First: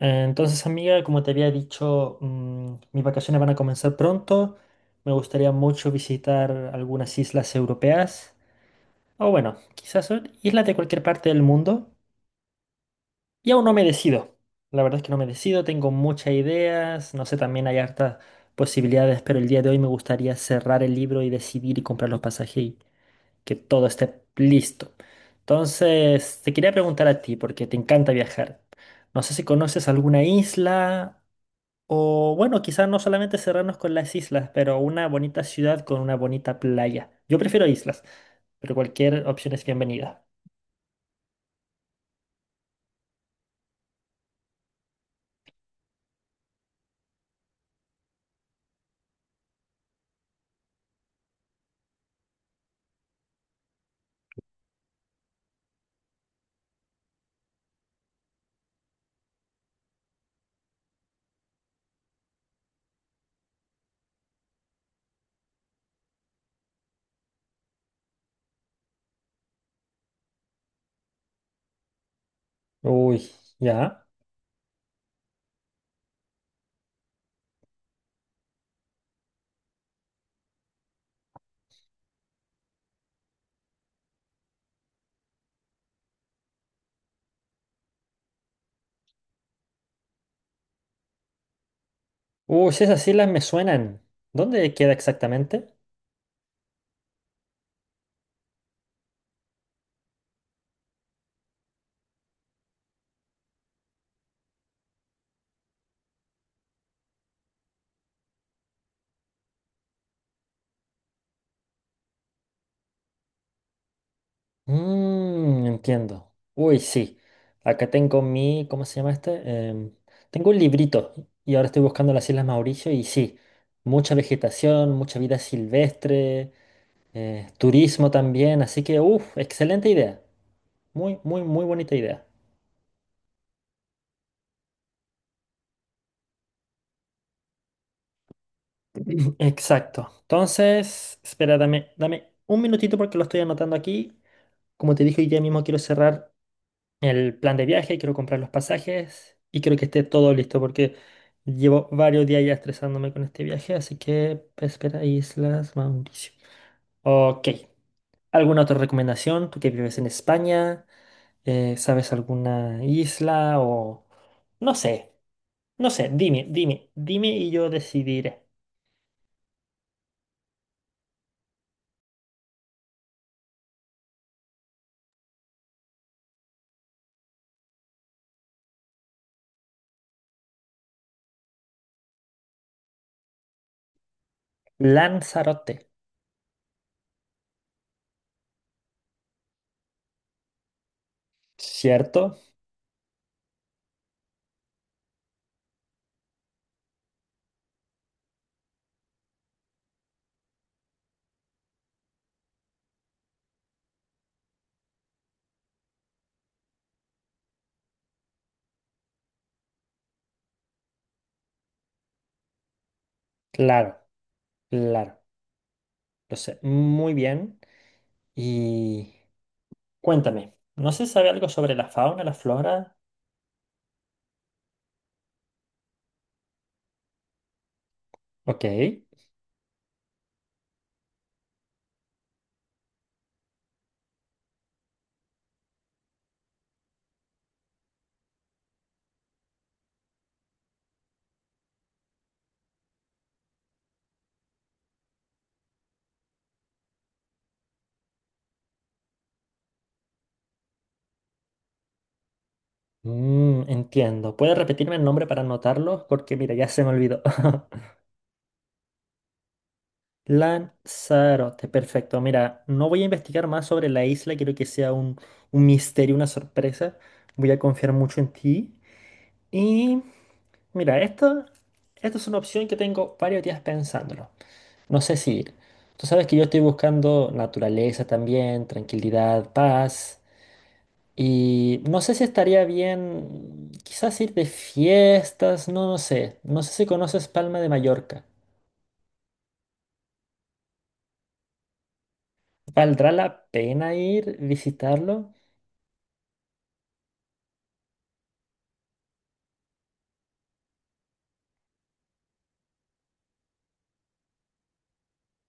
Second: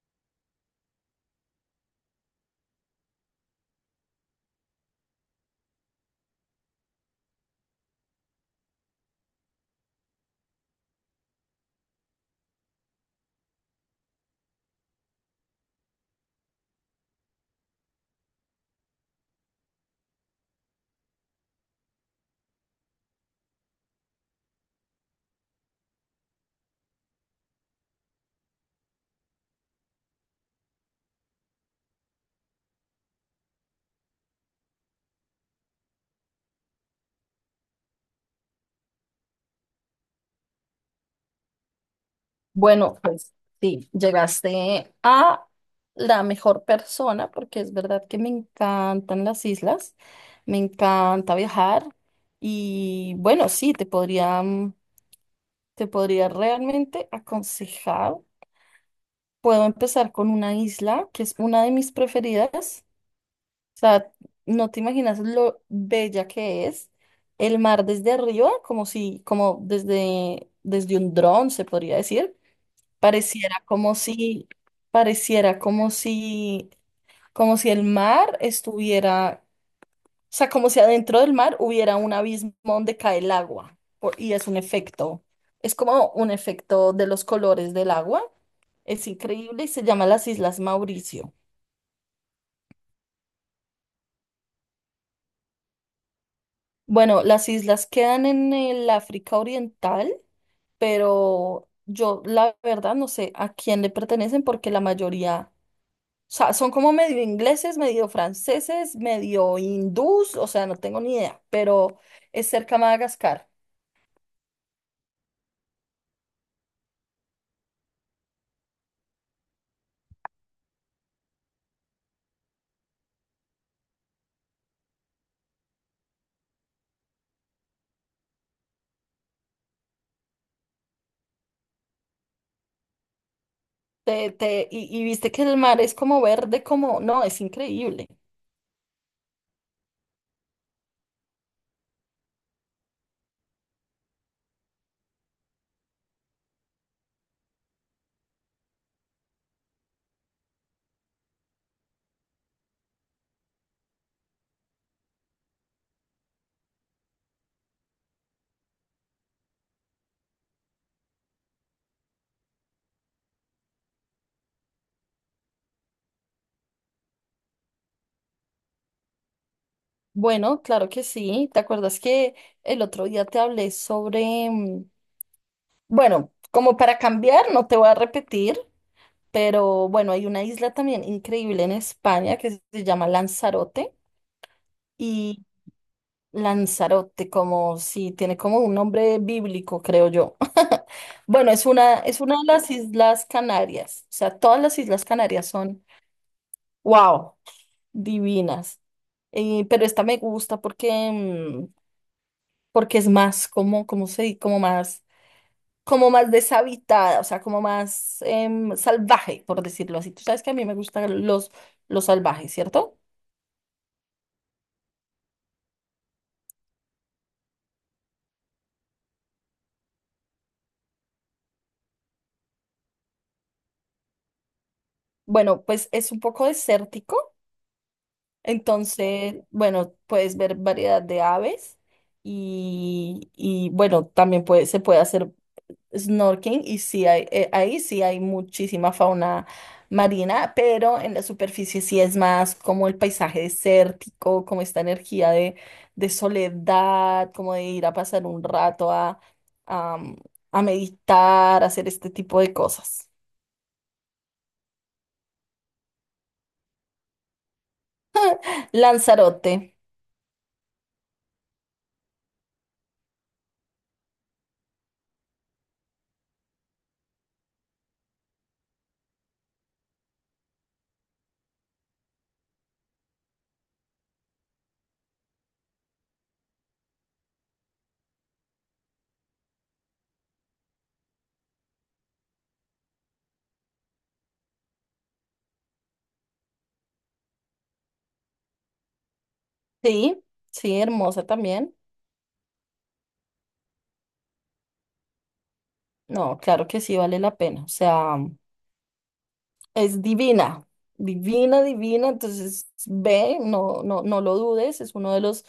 Entonces, amiga, como te había dicho, mis vacaciones van a comenzar pronto. Me gustaría mucho visitar algunas islas europeas, o bueno, quizás son islas de cualquier parte del mundo. Y aún no me decido. La verdad es que no me decido, tengo muchas ideas, no sé, también hay hartas posibilidades, pero el día de hoy me gustaría cerrar el libro y decidir y comprar los pasajes y que todo esté listo. Entonces, te quería preguntar a ti, porque te encanta viajar. No sé si conoces alguna isla o bueno, quizás no solamente cerrarnos con las islas, pero una bonita ciudad con una bonita playa. Yo prefiero islas, pero cualquier opción es bienvenida. Bueno, pues sí, llegaste a la mejor persona porque es verdad que me encantan las islas, me encanta viajar y bueno, sí, te podría, te podría realmente aconsejar. Puedo empezar con una isla que es una de mis preferidas. O sea, no te imaginas lo bella que es. El mar desde arriba, como si, como desde un dron, se podría decir. Uy, Pareciera como ya. si, pareciera como si el mar estuviera, o sea, como si adentro del mar hubiera un abismo donde cae el agua, y es un efecto, es como un efecto de los colores del agua, es increíble y se llama las Islas Mauricio. Uy, si esas islas me suenan. ¿Dónde queda exactamente? Bueno, las islas quedan en el África Oriental, pero yo la verdad no sé a quién le pertenecen porque la mayoría. O sea, son como medio ingleses, medio franceses, medio hindús, o sea, no tengo ni idea, pero es cerca a Madagascar. Mmm, entiendo. Uy, sí. Acá tengo mi, ¿cómo se llama este? Tengo un librito y ahora estoy buscando las Islas Mauricio y sí, mucha vegetación, mucha vida silvestre, turismo también, así que, uff, excelente idea. Muy, muy, muy bonita idea. Y viste que el mar es como verde, como, no, es increíble. Exacto. Entonces, espera, dame un minutito porque lo estoy anotando aquí. Como te dije, hoy día mismo quiero cerrar el plan de viaje, quiero comprar los pasajes y quiero que esté todo listo porque llevo varios días ya estresándome con este viaje, así que espera, Islas Mauricio. Ok. ¿Alguna otra recomendación? Tú que vives en España, ¿sabes alguna isla o...? No sé, no sé, dime, dime, dime y yo decidiré. Bueno, claro que sí. ¿Te acuerdas que el otro día te hablé sobre, bueno, como para cambiar, no te voy a repetir, pero bueno, hay una isla también increíble en España que se llama Lanzarote. Y Lanzarote, Lanzarote, como si tiene como un nombre bíblico, creo yo. Bueno, es una ¿cierto? de las Islas Canarias. O sea, todas las Islas Canarias son, wow, divinas. Pero esta me gusta porque, porque es más como, como más deshabitada, o sea, como más salvaje, por decirlo así. Tú sabes que a mí me gustan los salvajes, ¿cierto? Claro, claro, lo sé muy bien. Y cuéntame, ¿no se sabe algo sobre la fauna, la flora? Bueno, pues es un poco desértico. Ok. Entonces, bueno, puedes ver variedad de aves bueno, también se puede hacer snorkeling y sí hay, ahí sí hay muchísima fauna marina, pero en la superficie sí es más como el paisaje desértico, como esta energía de soledad, como de ir a pasar un rato a, a meditar, a hacer este tipo de cosas. Mm, entiendo. ¿Puedes repetirme el nombre para anotarlo? Porque mira, ya se me olvidó. Lanzarote, Lanzarote, perfecto. Mira, no voy a investigar más sobre la isla, quiero que sea un misterio, una sorpresa. Voy a confiar mucho en ti. Y mira, esto es una opción que tengo varios días pensándolo. No sé si ir. Tú sabes que yo estoy buscando naturaleza también, tranquilidad, paz. Y no sé si estaría bien quizás ir de fiestas, no, no sé. No sé si conoces Palma de Mallorca. sí, sí, hermosa también. ¿Valdrá la pena ir, visitarlo? No, claro que sí vale la pena. O sea, es divina, divina, divina. Entonces, ve, no, no, no lo dudes. Es uno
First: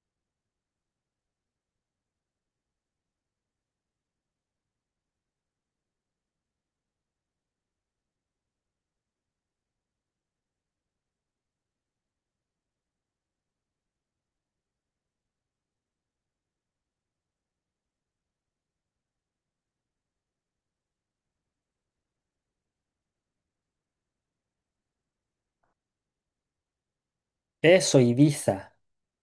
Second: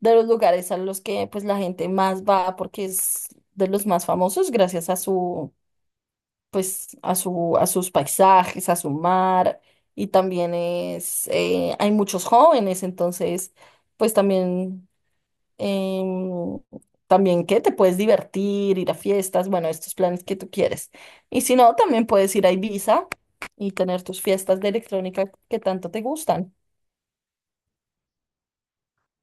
de los lugares a los que pues la gente más va porque es de los más famosos gracias a su, pues, a su, a sus paisajes, a su mar. Y también es, hay muchos jóvenes, entonces, pues también em, también que te puedes divertir, ir a fiestas, bueno, estos planes que tú quieres. Y si no, también puedes ir a Ibiza y tener tus fiestas de electrónica que tanto te gustan. Eso, Ibiza.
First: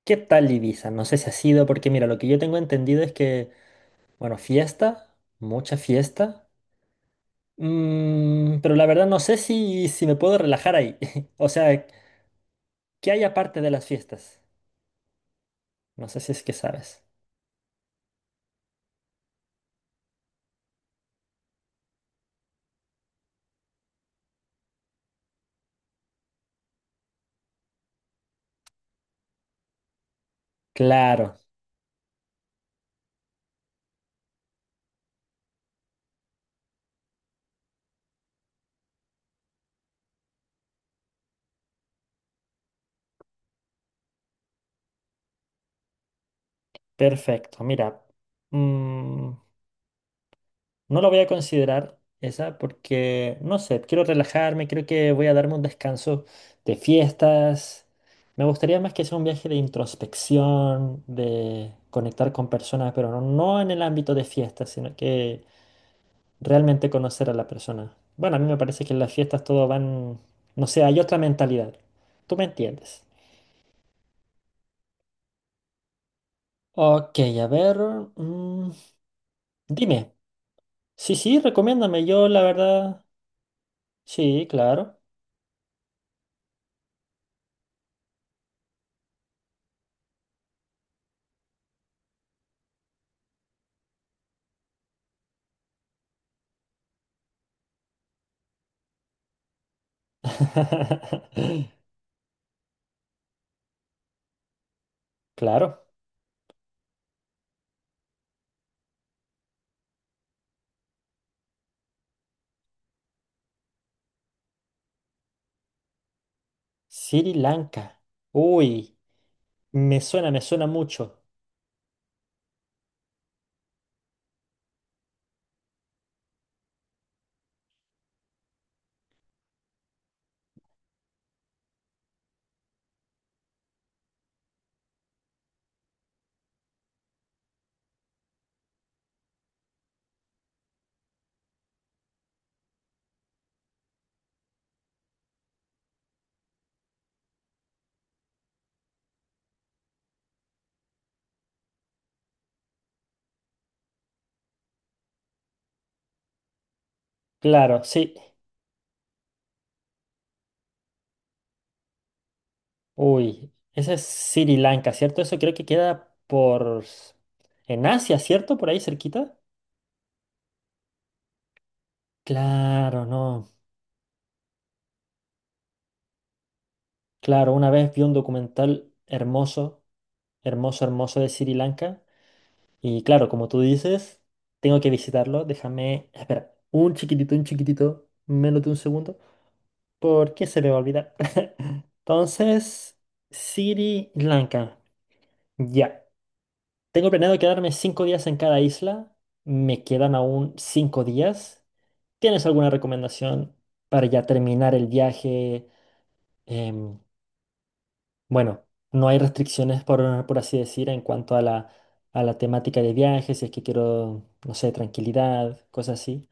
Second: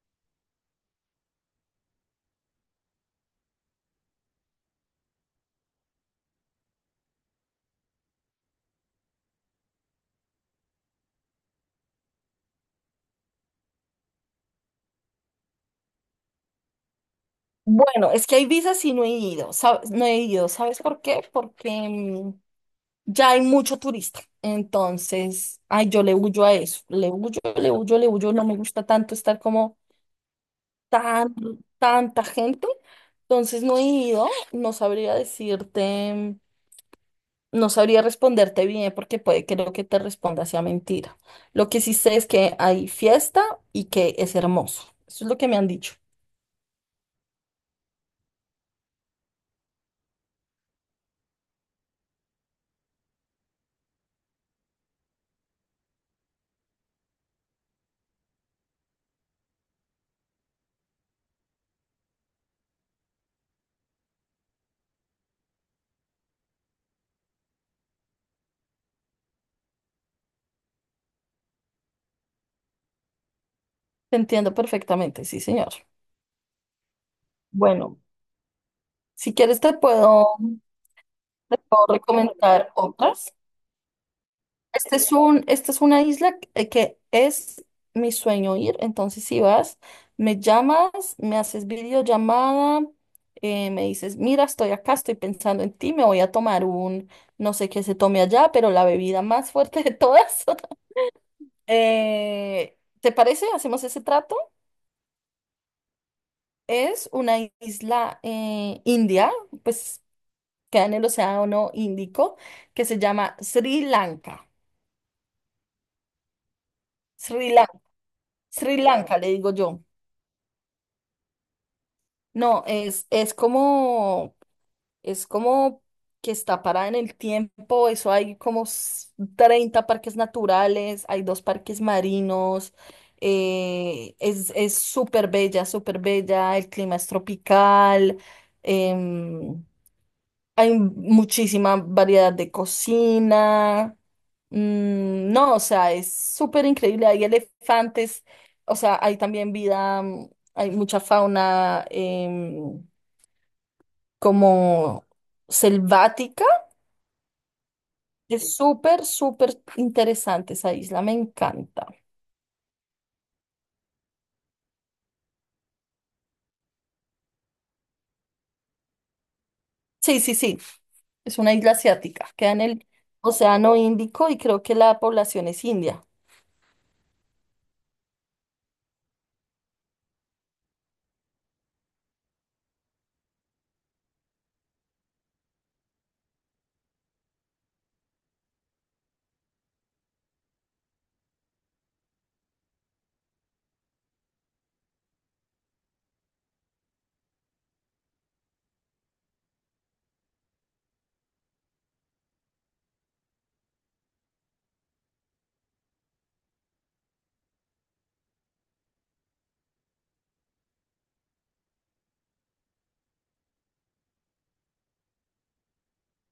¿Qué tal Ibiza? No sé si ha sido, porque mira, lo que yo tengo entendido es que, bueno, fiesta, mucha fiesta. Pero la verdad no sé si, si me puedo relajar ahí. O sea, ¿qué hay aparte de las fiestas? No sé si es que sabes. Bueno, es que a Ibiza sí no he ido, ¿sabes? No he ido, ¿sabes por qué? Porque ya hay mucho turista. Entonces, ay, yo le huyo a eso, le huyo, le huyo, le huyo, no me gusta tanto estar como tan, Claro, tanta gente. Entonces, no he ido, no sabría decirte. No sabría responderte bien porque puede, creo que te responda sea mentira. Lo que sí sé es que hay fiesta y que es hermoso. Eso es lo que me han dicho. perfecto. Mira, mm, no lo voy a considerar esa porque, no sé, quiero relajarme, creo que voy a darme un descanso de fiestas. Me gustaría más que sea un viaje de introspección, de conectar con personas, pero no, no en el ámbito de fiestas, sino que realmente conocer a la persona. Bueno, a mí me parece que en las fiestas todo van, no sé, hay otra mentalidad. ¿Tú me entiendes? Te entiendo perfectamente, sí, señor. Ok, a ver, Bueno, mm, si quieres dime. Sí, sí, te puedo recomiéndame. Yo, la recomendar verdad, otras. sí, claro. Esta es una isla que es mi sueño ir, entonces si vas, me llamas, me haces videollamada, me dices, mira, estoy acá, estoy pensando en ti, me voy a tomar un, no sé qué se tome allá, pero la bebida más fuerte de todas. ¿Te parece? ¿Hacemos ese trato? Claro. Es una isla india, pues queda en el Océano Índico, que se llama Sri Lanka. Sri Sri Lanka, Lanka. Sri Uy, Lanka, le digo yo. Me suena mucho. No, es como que está parada en el tiempo, eso hay 30 parques naturales, hay 2 parques marinos, es súper bella, el clima es tropical, em, hay muchísima variedad de cocina, no, o sea, es súper increíble, hay elefantes, o sea, hay también vida, hay mucha fauna. Como selvática. Claro, sí. Es súper, súper interesante esa isla, me encanta. Uy, esa es Sri Lanka, ¿cierto? Eso creo que queda por... en Asia, ¿cierto? Por ahí cerquita. Sí, sí, sí, es una isla asiática, queda en el Claro, no. Océano Índico y creo que la población es india. Claro, una vez vi un documental hermoso, hermoso, hermoso de Sri Lanka. Y claro, como tú dices, tengo que visitarlo. Déjame, espera, un chiquitito, menos de un segundo, porque se me va a olvidar. Entonces, Sri Lanka. Ya. Tengo planeado quedarme 5 días en cada isla. Me quedan aún 5 días. ¿Tienes alguna recomendación para ya terminar el viaje? Em, bueno, no hay restricciones, por así decir, en cuanto a la temática de viaje, si es que quiero, no sé, tranquilidad, cosas así.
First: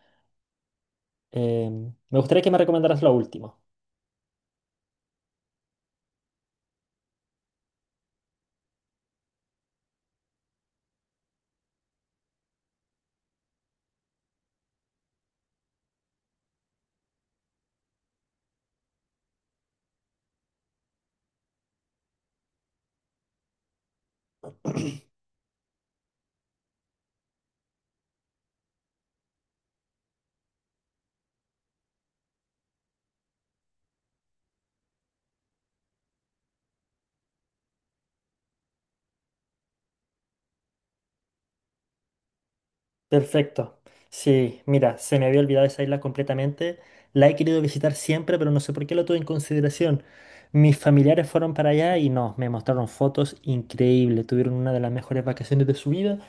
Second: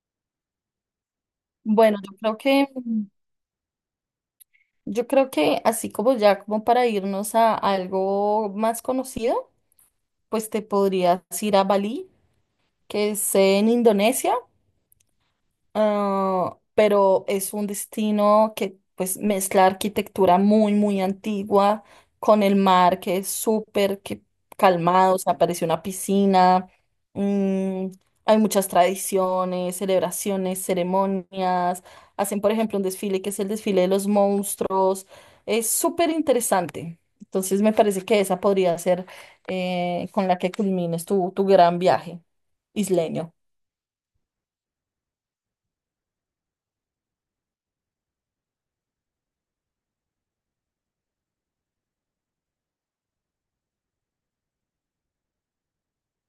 Bueno, Me gustaría que me recomendaras lo último. yo creo que así como ya, como para irnos a algo más conocido, pues te podrías ir a Bali, que es en Indonesia. Ah, pero es un destino que pues mezcla arquitectura muy, muy antigua con el mar que es súper que calmado, se aparece una piscina, mm, hay muchas tradiciones, celebraciones, ceremonias, hacen por ejemplo un desfile que es el desfile de los monstruos, es súper interesante. Entonces me parece que esa podría ser con la que culmines tu, tu gran viaje isleño. Perfecto. Sí, mira, se me había olvidado esa isla completamente. La he querido visitar siempre, pero no sé por qué lo tuve en consideración. Mis familiares fueron para allá y no, me mostraron fotos increíbles. Tuvieron una de las mejores vacaciones de su vida.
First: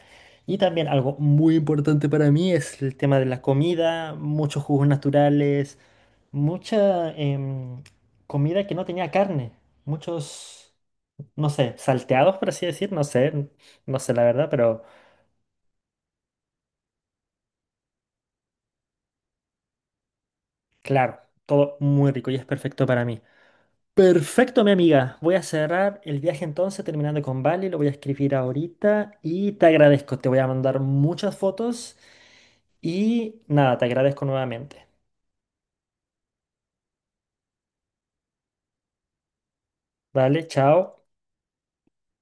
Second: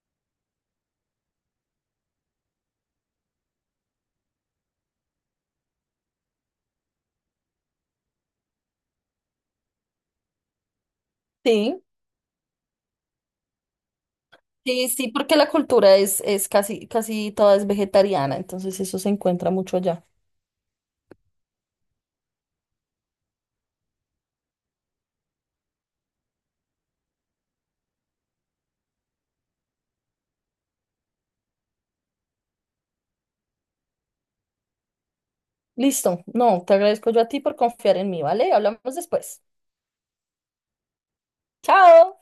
Y también algo muy importante para mí es el tema de la comida, muchos jugos naturales, mucha comida que no tenía carne, muchos... no sé, Sí. salteados, por así decir, no sé, no sé la verdad, pero Sí, sí, porque la cultura es casi, casi toda es vegetariana, entonces eso se encuentra mucho allá. claro, todo muy rico y es perfecto para mí. Perfecto, mi amiga. Voy a cerrar el viaje entonces, terminando con Bali, lo voy a escribir ahorita y te agradezco. Te voy a mandar muchas fotos y nada, te agradezco nuevamente. Listo, no, te agradezco yo a ti por confiar en mí, ¿vale? Hablamos después. Vale, chao. Chao.